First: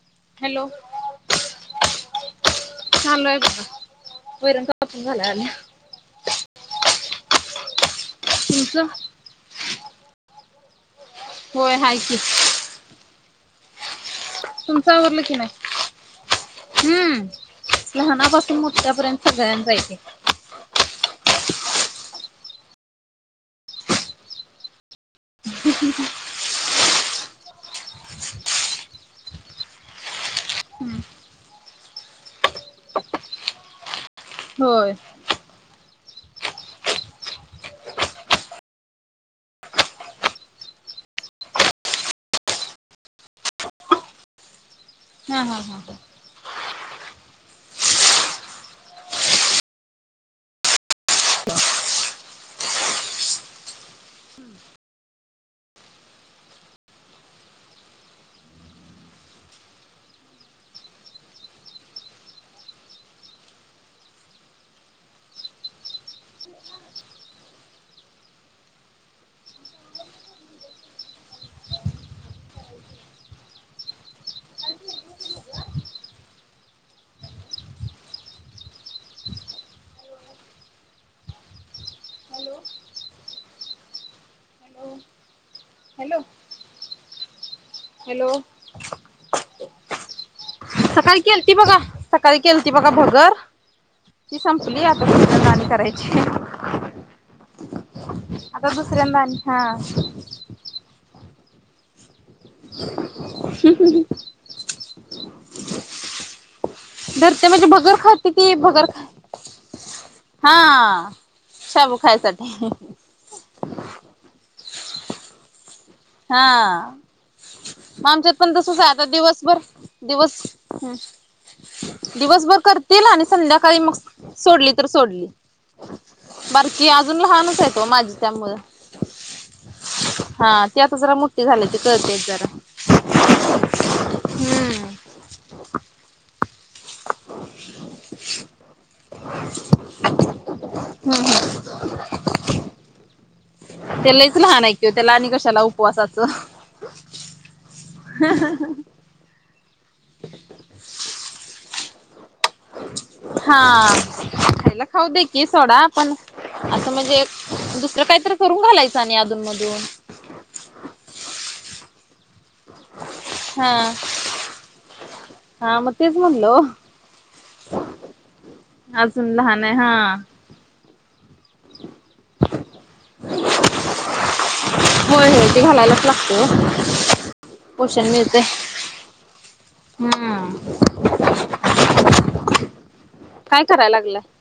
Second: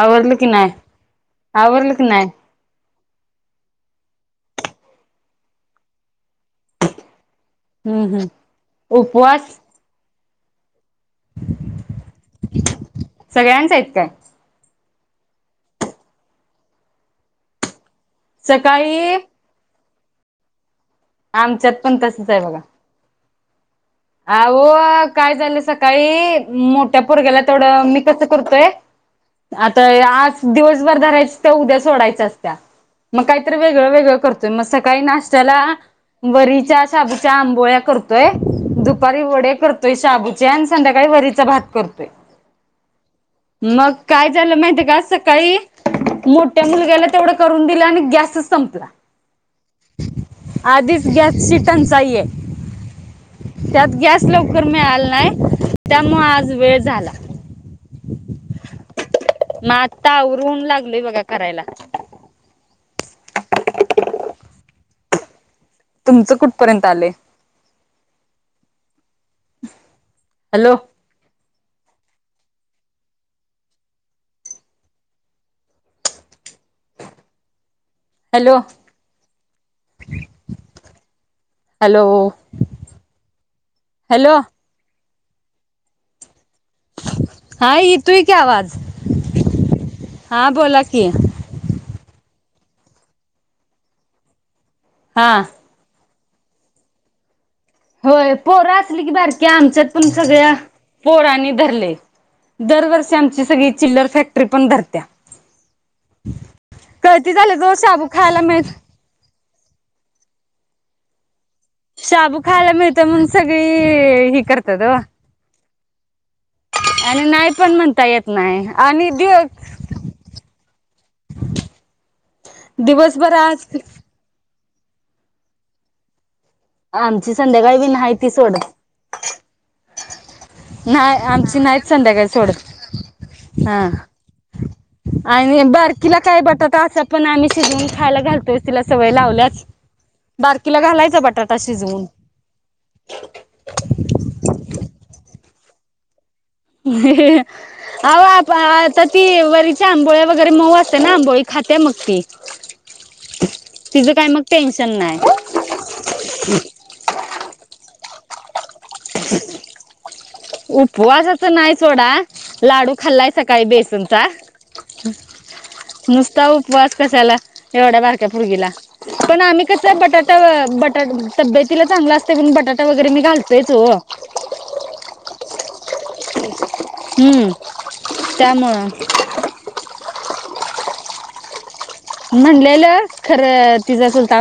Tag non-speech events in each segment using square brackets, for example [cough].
आवरलं की हॅलो नाय, आवरलं की नाय? चालू आहे वैरण कापून [unintelligible] हम्म हम्म तुमचं उपवास? होय हाय की. सगळ्यांच आहेत काय? तुमचं आवरलं की नाय? हम्म. लहानापासून सकाळी मोठ्यापर्यंत सगळ्यांना च्यायत. आमच्यात पण तसच आहे बघा. अहो काय झालं सकाळी मोठ्या पोरग्याला थोडं मी कसं करतोय आता आज दिवसभर धरायच त्या उद्या सोडायच असत्या. मग काहीतरी वेगळ वगळं करत मग होय सकाळी नाशत्याला वरीच्या, शाबूच्या आंबोळ्या करतोय, दुपारी वडे करतोय शबूचे, आणि संध्याकाळी वरीचा भात करतोय. मग काय झालं माहितीय का हा सकाळी हा हा मोठ्या मुलग्याला तेवढं करून दिलं आणि गॅसच संपला. आधीच गॅसची टनचाइ ये. त्यात गॅस लवकर मिळाला नाही त्यामुळं आज वेळ झाला. म आत्ता आवरून लागलोय बघा करायला. [inaudible] तुमचं कुठपर्यंत आलय. Hello. Hello! Hello hello! Hello. हा येतोय हॅलो की आवाज. हां बोला की. सकाळी केल ती बघा सकाळी केल ती बघा भगर ती संपली आता. हां हां करयची [inaudible] होय आता पोहरं असली की दुसऱ्यांदा आणि बारके हा आमच्यात पण सगळ्या पोरनी धरलय. दरवर्षी आमची सगळी चिल्लर फॅक्टरी पण धरत्या. कळती धरते झालेत म्हणजे भगर शाबू खाते खायला ती मिळत भगर खा हा शाबू खायला मिळत मग सगळी ह करतात. हा आणि नाही पण म्हणता मग येत आमच्यात पण नाही तसच आहे, आता आणि दिव दिवसभर दिवस ह दिवसभर करतील आणि दिवसभर आज संध्याकाळी मग सोडली तर सोडली बरकी अजून आमची लहानच संध्याकाळी आहेत बी नाही माझी ती त्यामुळं. सोडत हा ती आता जरा नाही मोठ्ठे आमची झाले ते नाहीत कळते संध्याकाळी जरा. सोडत हा हम्म आणि बारकीला काय बटाटा असं पण आम्ही शिजवून खायला घालतोय तिला सवय लावल्याच बारकीला घालायचा बटाटा शिजवून त्यो लयच लहान ऐ कि त्याला आणि कशाला उपवासाचं. आ [inaudible] आता ती वरीच्या आंबोळ्या वगैरे मऊ असते ना आंबोळी खाते मग ती. हा तिचं काय मग खायला टेन्शन खाऊ नाही दे की सोडा पण, म्हणजे दुसरं कायत करून घालायचं नाही अधून मधून. उपवासाच नाही सोडा लाडू खाल्लायच सकाळी हा बेसनचा. हा मग तेच नुस्ता म्हणलो उपवास कशाला एवढ्या बारक्या पोर्गीला. अजून पण आम्ही लहान कस आहे हा बटाटा बट तब्यतीला चांगला असते पण बटाटा वगैरे मी घालतेच हो! होय होय ते घलायलाच लागतं हो. हम्म त्यामुळं. हा. म्हणलेलं काय खरं करायला तिझं लागलाय चुलता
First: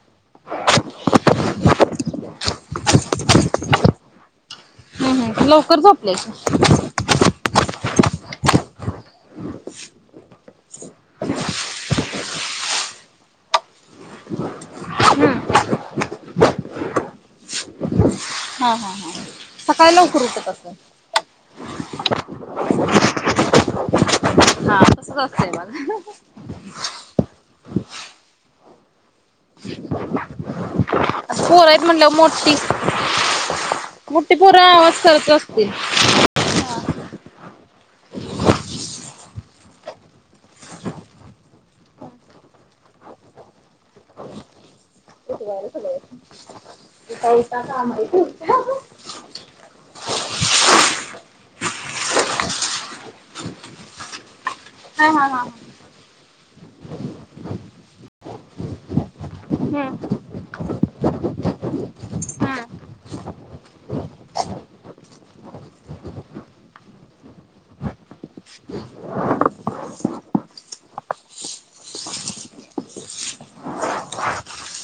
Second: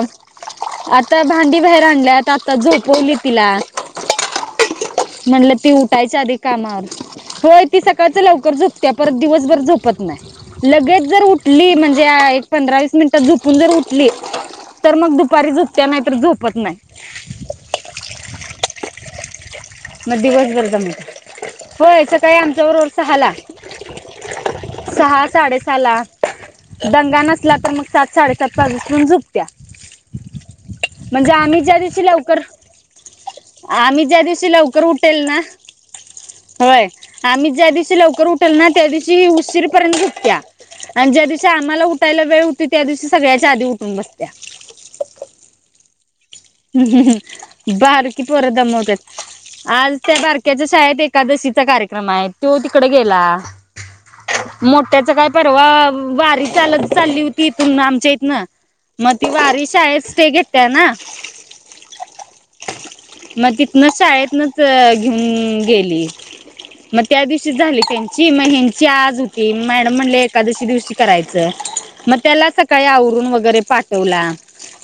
आता भांडी बाहेर आणल्यात, आता झोपवली तिला. हम्म हम्म म्हणलं ती लवकर झोपले उठायच्या आधी कामं आवरा, होय. ती सकाळचं लवकर झपत्या परत दिवसभर झोपत नाही लगेच जर उठली म्ह णज्या एक पंधरा वीस मिनिटात झोपून जर उठली, तर मग हम्म दुपारी झोपत्या, नाही तर झोपत नाय. हा हा हा. सकाळी मग लवकर उठत असतात. दिवसभर [unintelligible] होय सकाळी आमच्याबरोबर सहाला. हा तसच सहा असतंय साडे सहाला. मग. दंगा नसला तर मग सात साडेसात पर्यंत झोप त्या म्हणजे आम्ही पोर ज्या आहेत दिवशी म्हटल्यावर लवकर मोठी आम्ही ज्या मोठी दिवशी पोरं लवकर आवाज उठेल करत ना? असतील. होय, आम्ही ज्या लवकर उठेल ना त्या दिवशी उशीरपर्यंत झोपत्या. आणि ज्या दिवशी आम्हाला उठायला वेळ होतंय त्या दिवशी सगळ्याच्या आधी उठून बसत्या. [unintelligible] बारकी पोरं दमवत्यात. आज त्या बारक्याच्या शाळेत एकादशीचा कार्यक्रम आहे तो तिकडे गेला. हा मोठ्याचं काय हा हा परवा वारी चालत चालली होती इथून आमच्या इथनं मग ती वारी शाळेत हम्म स्टे घेते ना. [inaudible] मग तिथनं शाळेतनंच घेऊन गेली. मग त्या दिवशी झाली त्यांची मग ह्यांची आज होती, मॅडम म्हणले एकादशी दिवशी करायचं. मग त्याला सकाळी आवरून वगैरे पाठवला,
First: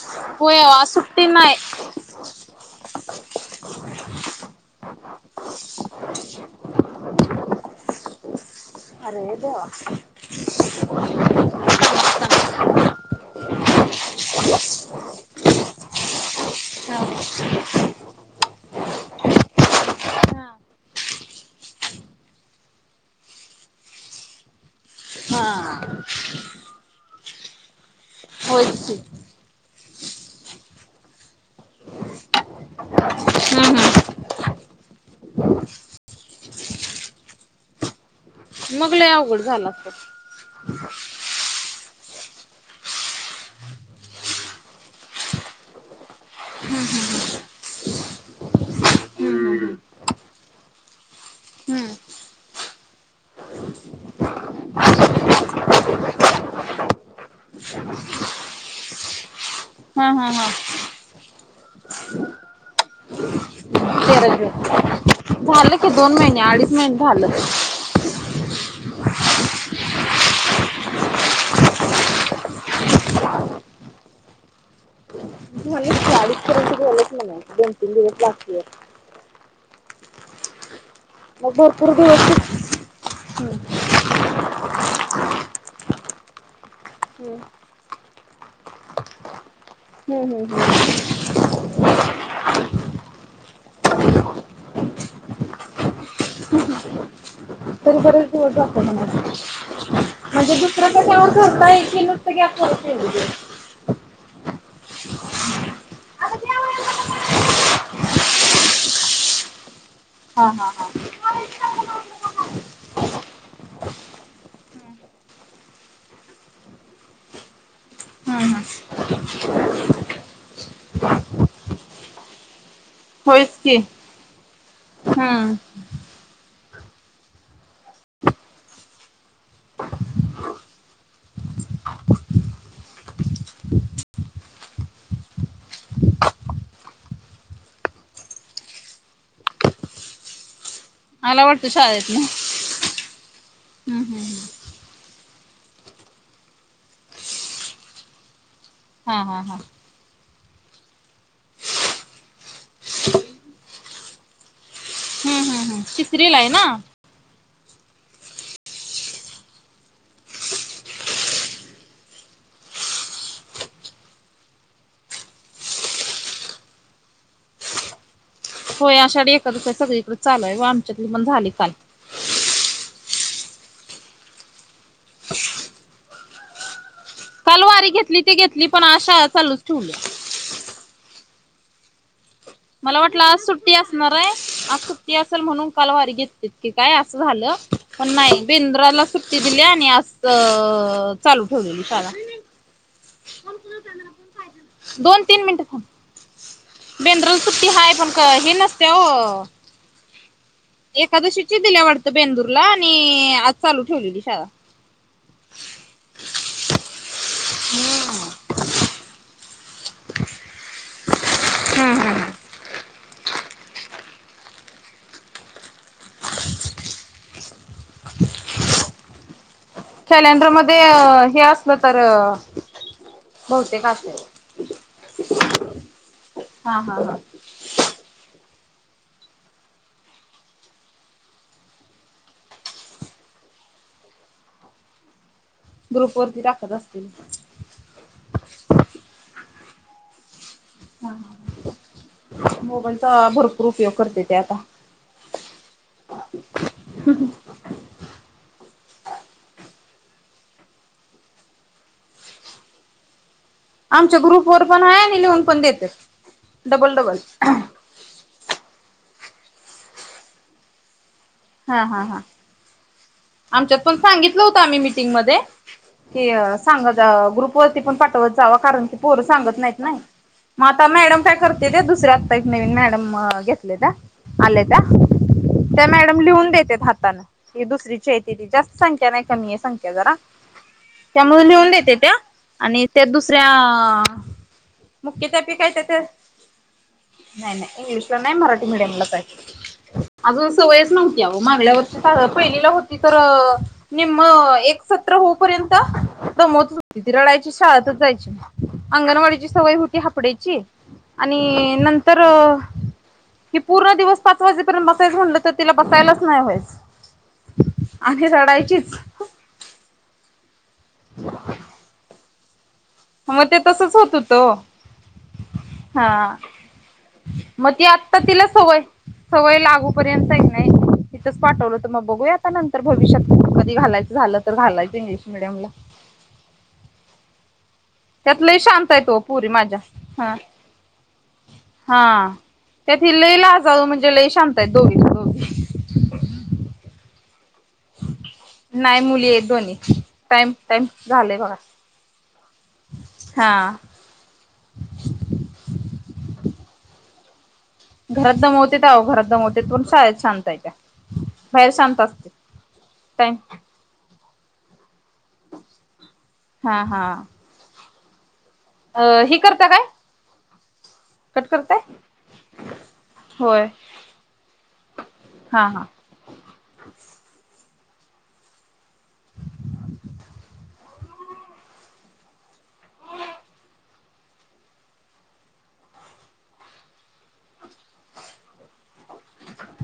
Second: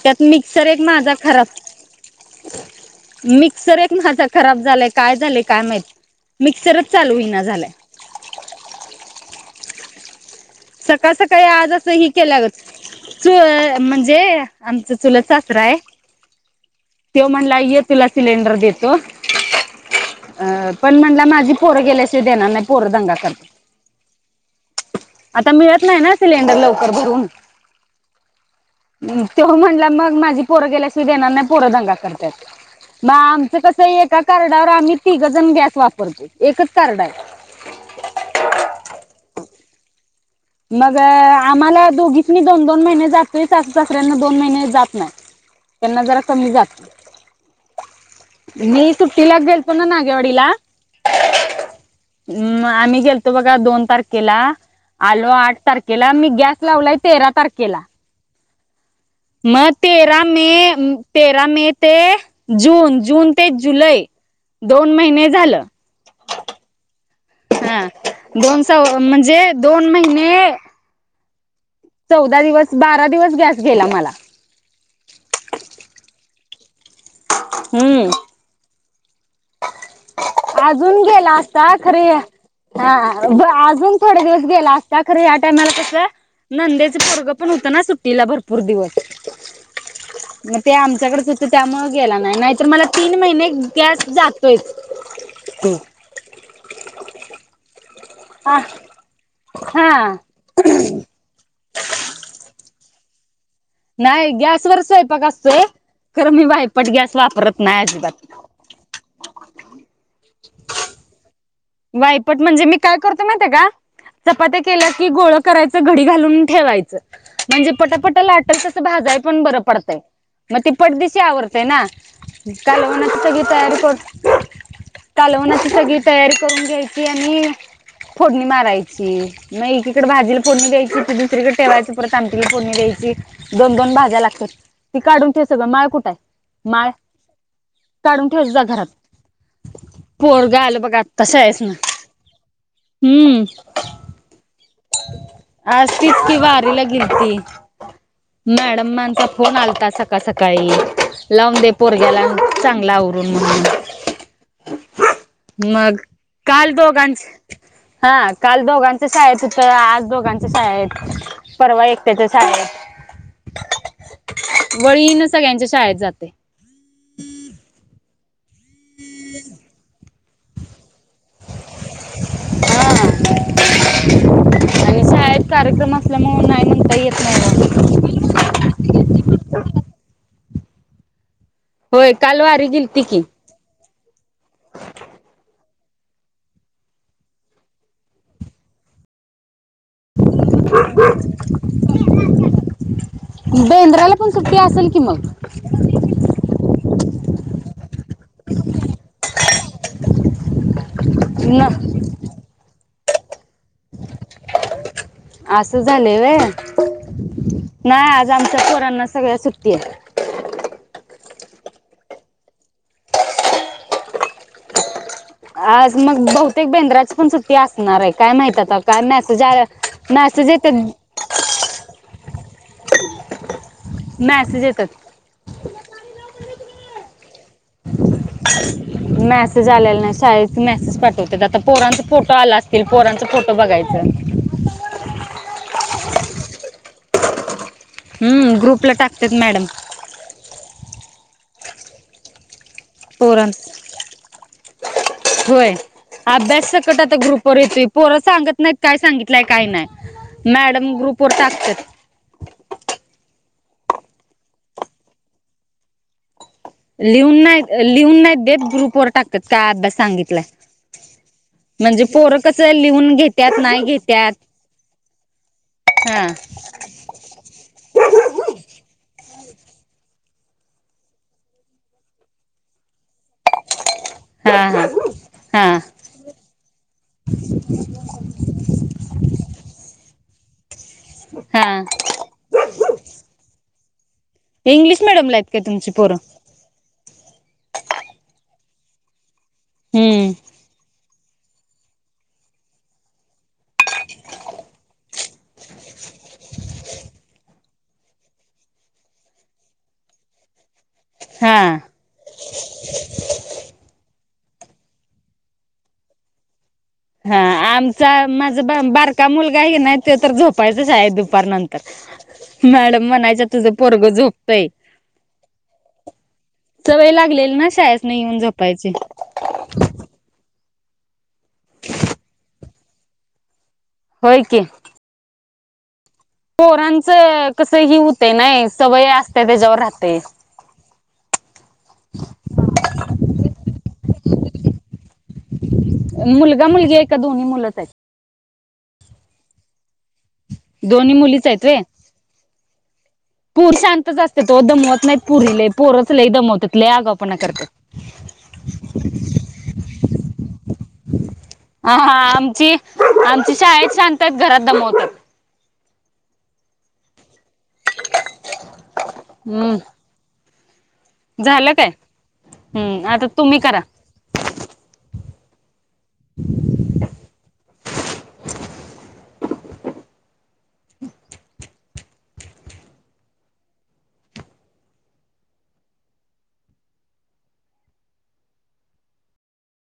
त्यात होय मिक्सर ओ एक आज माझा सुट्टी खराब नाही. [inaudible] मिक्सर एक माझा खराब झालाय काय झालंय काय माहित? मिक्सरचं चालू होईना झालाय. अरेे देवा. सकाळ सकाळी आजचं ही केल्या ग चू म्हणजे आमचं चुलत सासराय. त्यो म्हणला ये तुला सिलेंडर देतो. अं पण म्हणला माझी पोरं गेल्याशिवाय देणार नाही पोरं दंगा कर आता मिळत हा नाही ना सिलेंडर लवकर भरून. होय की. त्यो म्हटला मग माझी पोरं गेल्याशिवाय देणार नाही पोरं दंगा करत्यालं. मग आमचं हम्म कसं हम्म एका कार्डावर आम्ही तिघंजण गॅस वापरतो एकच कार्ड हाय. मग लय अवघड झालं असतं. मग आम्हाला दोघीसनी दोन दोन महिने जातोय सासू सासऱ्यांना दोन महिने जात नाही. त्यांना जरा कमी जात. मी सुट्टीला हम्म गेलतो ना नागेवडीला? हम्म अम् मग आम्ही गेलतो बघा दोन तारखेला. आलो आठ तारखेला, मी गॅस लावलाय तेरा तारखेला. मग हा तेरा हा मे हा तेरा मे ते जून, जून ते जुलै तेरा जून दोन महिने झालं. [unintelligible] दोन महिने अडीच महिने झालं. हा, दोन स म्हणजे दोन महिने चौदा दिवस, बारा दिवस गॅस गेला मला म्ह चाळीस पय गेलच म्ह दोन, तीन हम्म दिवस लागतील अजून गेला मग असता भरपूर खर ये दिवस हा ब अजून थोडे दिवस गेला असता खरं या टायमाला कस नंदेच पोरगं पण होतं ना सुट्टीला भरपूर दिवस हम, हम मग ते आमच्याकडेच होतं त्यामुळं गेला नाही नाहीतर मला तीन महिने गॅस जातोयच हम [unintelligible] चल परत हा, हा सुनबाई [unintelligible] नाही गॅसवर स्वयंपाक असत खर मी वायपट गॅस वापरत नाही अजिबात हा, हा, हा वायपट म्हणजे मी काय करतो माहिती का चपात्या केल्या की गोळ करायचं घडी घालून ठेवायचं म्हणजे पटापट हम्म हम्म लाटल तसं भाजाय पण बरं पडतंय म ती पटदशी आवरतय ना कालवनाची सगळी होयच तयारी की कर हम्म कालवनाची सगळी तयारी करून घ्यायची आणि फोडणी मारायची मग एकीकडे भाजीला फोडणी द्यायची दुसरीकडे ठेवायची परत आमटीला फोडणी द्यायची दोन, दोन भाज्या लागत्यात ती काढून ठेव सगळं माळ कुठ आहे माळ काढून ठेव जा घरात पोरग आलं बघा तसं मला आहेस वाटतं हम हम, हम आज तिचं की वारीला गेलती मॅडम मान हा चा हा हा फोन आलता स सकाळी लावून दे पोरग्याला चांगला आवरून म्हणून हम्म हम्म हम्म मग तिसरीला आहे ना काल दोघांच हा काल दोघांच शाळेत हुती तर आज दोघांच्या शाळेत परवा एकट्याच्या शाळेत वळीन सगळ्याच्या शाळेत जातय होय आषाढी एकादस सळीकडें चालूय व आमच्यातली पण झालय काल हा आणि शाळेत कार्यक्रम असल्यामुळे नाही म्हणता येत नाही काल ना ओ वारी घेतली ते घेतली पण आज शाळा चालूच ठेवल्या होय काल वाट मला वाटलं आज सुट सुट्टी असणार आहे आज सुट्टी असेल म्हणून काल वारी घेतते की काय असं झाल पण नाही बेंद्राला सुट्टी दिल्या आणि आज अ चालू ठेवलेली शाळा बेंद्राला पण सुट्टी असल की मग बेद्राला सुट्टी हाय पण का हे नसत्या ओ एकादशीची न दिल्या वाटत बेंदूरला आणि आज चालू ठेवलेली शाळा असं झालंय वय नाही आज आमच्या पोरांना सगळ्या सुट्टीय हा, हा आज मग बहुतेक बेंद्राची पण सुट्टी असणार आहे, काय माहित आता? काय मॅसेज मॅसेज कॅलेंडरमध्ये येतात हे असलं तर बहुतेक मॅसेज असेल येतात हा हा हा. [inaudible] मेसेज आलेला नाही, शाळेतनं मेसेज पाठवतात, आता पोरांचं फोटो आला असतील? पोरांचं फोटो बघायचं. ग्रुपवरती टाकत असतील? हम्म ग्रुपला टाकतेत मॅडम. हा हा मोबाईलचा भरपूर उपयोग करतेती आता. व्हय. अभ्यासकट आता ग्रुपवर येतोय, पोरं सांगत नाहीत काय सांगितलंय काही नाही. मॅडम ग्रुपवर टाकतेत. आमच्या ग्रुपवर पण आहे आणि लिहून पण देतेत. लिहून नाही लिहून नाहीत देत ग्रुपवर टाकत्यात काय अभ्यास सांगितलाय. हा हा म्हणजे हा पोरं कसं लिहून घेत आमच्यात पण सांगितलं होतं आम्ही मीटिंगमध्ये हा की सांग त ग्रुप वरती पण पाठवत जावा कारण की पोरं सांगत नाहीत नाही. मग आता मॅडम काय करत्या त्या दुसऱ्या आत्ता एक नवीन मॅडम घेतले त्या. आले हा त्या, हा हा त्या मॅडम लिहून देत्यात हातानं ही दुसरी [unintelligible] जास्त संख्या नाही कमी आहे संख्या जरा त्यामुळं लिहून हा देत्यात्या. आणि त्या दुसऱ्या इंग्लिश मिडयमला आहेत काय मुख्याध्यापिका तुमची त्या पोरं? नाही नाही इंग्लिशला नाही मराठी मीडियमलाच हाय. हम्म अजून सोयचं नव्हती आव मागल्या वर्षी पहिलीला होती तर निम्म एक सतरा होऊ पर्यंत दमवत होती ती रडायचीच. शाळेतचं जायची अंगणवाडीची सवय होती हाप डे ची आणि हा नं तर कि पूर्ण दिवस पाच वाजेपर्यंत बसायचं म्हटलं तर तिला बसायलाचं नाही व्हायचं. हा आमचा आणि माझा बा रडायचीच बारका मुलगा आहे की नाय त्यो तर झोपायचं शाळेत दुपार नं मॅडम मग म्हणायच्या ते तुझं तसच पोरगं होत होत झोपतंय. हा सवय लागलेली ना मग ती शाळेतनं आत्ता येवून तिला सवय झोपायची. सवय लागूपर्यंत की नाय तिथंच पाठवलं तर मग बघूया आता नंतर भविष्यात कधी घालाय झालं होय तर की घालायंच इंग्लिश मिडियमला. पोरांचं कसं ही होते त्यात लय नाय शांत आहे सवय तो असते पोरी माझ्या त्याच्यावर राहतंय. हा हा त्यात ही लई लाजाळू म्हणजे लय शांतय दोघी दोघी मुलगा मुलगी आहे की दोन्ही मुलंच आहेत? नाही मुली आहेत दोन्ही टाईम टाईम दोन्ही झालंय मुलीच बघा. हा पोरी शांतचं असतेत ओ दमवत नाहीत पोरी लई पोराचं लईच दमवतेत लई आगावपणा करत्यात. घरात दमवतेत अवो घरात दमवतेत पण शाळेत शांतय त्या बाहेर हा शांत हा असते. [unintelligible] टाइम आमची शा त्या घरात दमवतात. हा हा. अ ही करता हम्म काय? कट झालं करताय काय? हम् आता तुम्ही होय करा. हा हा. [inaudible] [inaudible]